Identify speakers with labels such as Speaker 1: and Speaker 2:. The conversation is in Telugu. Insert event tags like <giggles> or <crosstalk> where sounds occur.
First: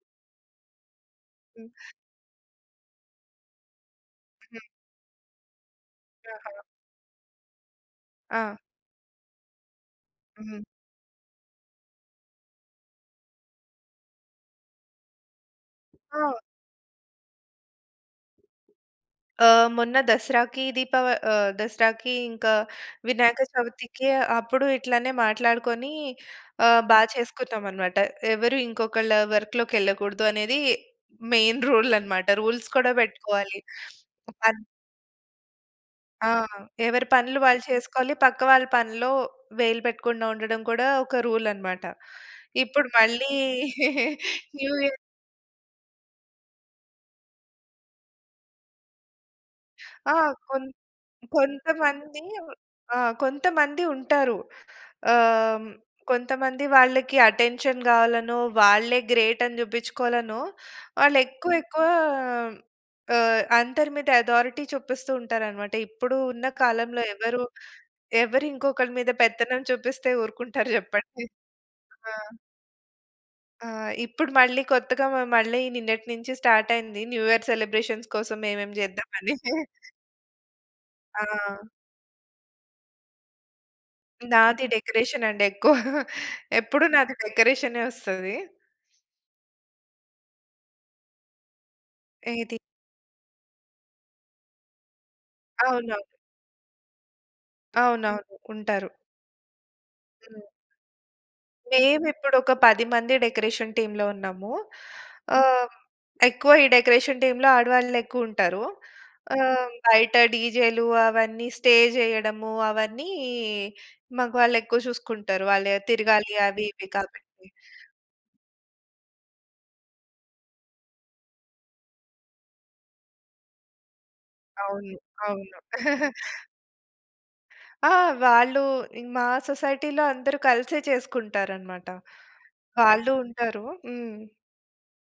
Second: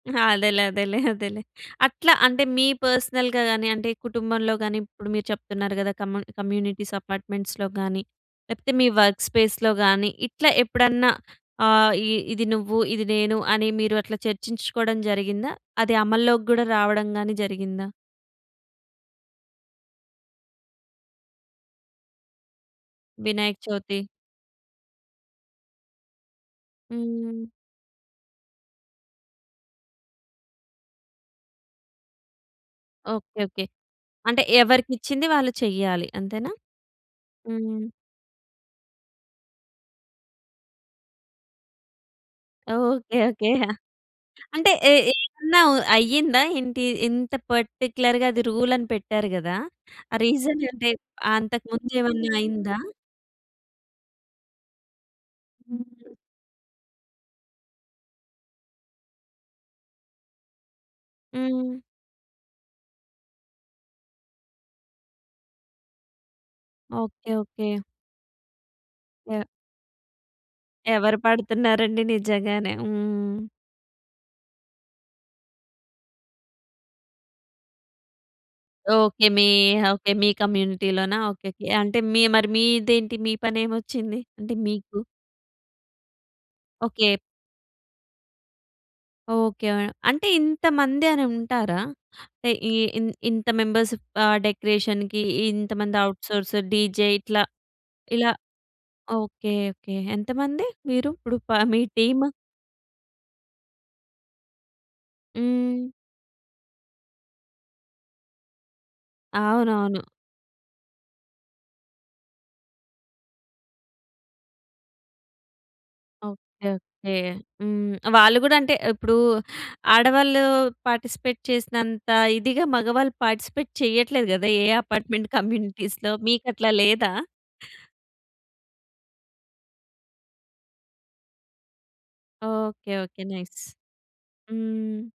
Speaker 1: అదేలే. అదేలే. అదేలే.
Speaker 2: హ్మ్.
Speaker 1: అట్లా అంటే మీ పర్సనల్‌గా గాని, అంటే కుటుంబంలో
Speaker 2: హ్మ్.
Speaker 1: గాని, ఇప్పుడు మీరు చెప్తున్నారు కదా! కమ్
Speaker 2: ఆహా!
Speaker 1: కమ్యూనిటీస్ అపార్ట్‌మెంట్స్‌లొ గాని,
Speaker 2: ఆ!
Speaker 1: లేపోతే మీ వర్క్ స్పేస్‌లొ గాని ఇట్లా
Speaker 2: హ్మ్.
Speaker 1: ఎప్పుడన్నా ఆహ్, ఈ ఇది నువ్వు, ఇది నేను, అని మీరు అట్లా చర్చించుకోవడం జరిగిందా? అది
Speaker 2: ఆ!
Speaker 1: అమల్లోకి గూడా రావడంగాని జరిగిందా?
Speaker 2: ఆ! మొన్న దసరాకి దీపావ ఆహ్, దసరాకి ఇంకా వినాయక
Speaker 1: వినాయక చవితి.
Speaker 2: చవితికి, అప్పుడు ఇట్లానే మాట్లాడుకొని ఆహ్, బా
Speaker 1: హ్మ్.
Speaker 2: చేసుకున్నాం అన్నమాట. ఎవరు ఇంకొకళ్ళ వర్క్‌లోకి యెళ్ళకూడదు అనేది మెయిన్ రూల్ అన్నమాట. రూల్స్ కూడా
Speaker 1: ఓకే.
Speaker 2: పెట్టుకోవాలి.
Speaker 1: ఓకే. అంటే
Speaker 2: అద్
Speaker 1: ఎవరికి ఇచ్చింది వాళ్ళు చెయ్యాలి.
Speaker 2: ఆ!
Speaker 1: అంతేనా?
Speaker 2: ఎవరి పనులు వాళ్ళు
Speaker 1: హ్మ్.
Speaker 2: చేసుకోవాలి. పక్క వాళ్ళ పనులో వేలు పెట్టకుండా ఉండడం కూడా ఒక రూల్ అన్నమాట. ఇప్పుడు
Speaker 1: ఓకే.
Speaker 2: మళ్ళీ
Speaker 1: ఓకే. <giggles> యాహ్!
Speaker 2: <giggles>
Speaker 1: అంటే
Speaker 2: న్యూ
Speaker 1: ఏ
Speaker 2: యియర్
Speaker 1: ఏమన్నా అయ్యిందా ఏంటి? ఇంత పార్టిక్యులర్‌గా అది రూల్ అని పెట్టారు కదా!
Speaker 2: ఆ!
Speaker 1: ఆ రీజన్
Speaker 2: కొంత్
Speaker 1: అంటే, అంతకు ముందు
Speaker 2: కొంతమంది
Speaker 1: ఏమన్నా అయిందా?
Speaker 2: ఆ! కొంతమంది ఉంటారు. ఆహ్, హ్మ్, కొంతమంది వాళ్ళకి అటెన్షన్ గావాలనో, వాళ్ళే గ్రేట్ అని చూపించుకోవాలనో, వాళ్ళు ఎక్కువ
Speaker 1: హ్మ్.
Speaker 2: ఎక్కువ ఆహ్, అందరి మీద అథారిటీ చూపిస్తూ ఉంటారన్నమాట. ఇప్పుడు ఉన్న కాలంలో
Speaker 1: ఓకే.
Speaker 2: ఎవరు,
Speaker 1: ఓకే.
Speaker 2: ఎవరు ఇంకొకరి మీద
Speaker 1: యాహ్!
Speaker 2: పెత్తనం చూపిస్తే ఊరుకుంటారు
Speaker 1: ఎవరు
Speaker 2: చెప్పండి.
Speaker 1: పడుతున్నారండి
Speaker 2: ఆ!
Speaker 1: నిజంగానే. హ్మ్.
Speaker 2: ఆ! ఇప్పుడు మళ్ళీ కొత్తగా మళ్ళీ నిన్నటి నుంచి స్టార్ట్ అయింది. న్యూ యియర్ సెలబ్రేషన్స్ కోసం ఏమేం చేద్దాం
Speaker 1: ఓకే.
Speaker 2: అని.
Speaker 1: మీ
Speaker 2: <chuckles>
Speaker 1: ఓకే. మీ కమ్యూనిటీలోనా?
Speaker 2: ఆ!
Speaker 1: ఓకేకే. అంటే మరి మీదేంటి, మీ పని ఏమొచ్చింది? అంటే
Speaker 2: నాది
Speaker 1: మీకు?
Speaker 2: డెకరేషన్ అండి ఎక్కువ. ఎప్పుడు
Speaker 1: ఓకే.
Speaker 2: నాది డెకరేషనే వస్తది.
Speaker 1: ఓకే. ఆహ్, అంటే ఇంతమంది అని ఉంటారా? అంటే
Speaker 2: ఏది?
Speaker 1: ఇ ఇంత మెంబర్స్ ఆ! డెకరేషన్‌కి ఇంతమంది
Speaker 2: అవునవును.
Speaker 1: ఔట్‌సోర్స్, డీజే ఇట్లా, ఇలా.
Speaker 2: అవునవును. ఉంటారు.
Speaker 1: ఓకే. ఓకే.
Speaker 2: హ్మ్.
Speaker 1: ఎంతమంది మీరు ఇప్పుడు ప మీ
Speaker 2: మేము
Speaker 1: టీమ్?
Speaker 2: ఇప్పుడు, ఒక 10 మంది డెకరేషన్ టీమ్‌లో ఉన్నాము. ఆహ్,
Speaker 1: హ్మ్.
Speaker 2: ఎక్కువ ఈ డెకరేషన్ టీమ్‌లో ఆడవాళ్ళు ఎక్కువ ఉంటారు. ఆహ్,
Speaker 1: అవును. అవును.
Speaker 2: బయట డీజేలు, అవన్నీ స్టే చేయడము, అవన్నీ మాగవాళ్ళు ఎక్కువ చూసుకుంటారు వాళ్ళు ఎ తిరగాలి అవి
Speaker 1: ఓకే.
Speaker 2: ఇవి
Speaker 1: ఓకే.
Speaker 2: కాబట్టి.
Speaker 1: హ్మ్. వాళ్ళు కూడా అంటే ఇప్పుడు ఆడవాళ్ళు పార్టిసిపేట్ చేసినంత ఇదిగా మగవాళ్ళు పార్టిసిపేట్ చెయ్యట్లేదు కదా! ఏ
Speaker 2: అవును,
Speaker 1: అపార్ట్‌మెంట్
Speaker 2: అవును.
Speaker 1: కమ్యూనిటీస్‌లో
Speaker 2: <chuckles>
Speaker 1: మీకు అట్లా లేదా?
Speaker 2: ఆ! వాళ్ళు మా సొసైటీ‌లో అందరూ కలిసే చేసుకుంటారు అన్నమాట.
Speaker 1: ఓకే.
Speaker 2: వాళ్ళు
Speaker 1: ఓకే. నైస్.
Speaker 2: ఉంటారు. హ్మ్.
Speaker 1: హ్మ్.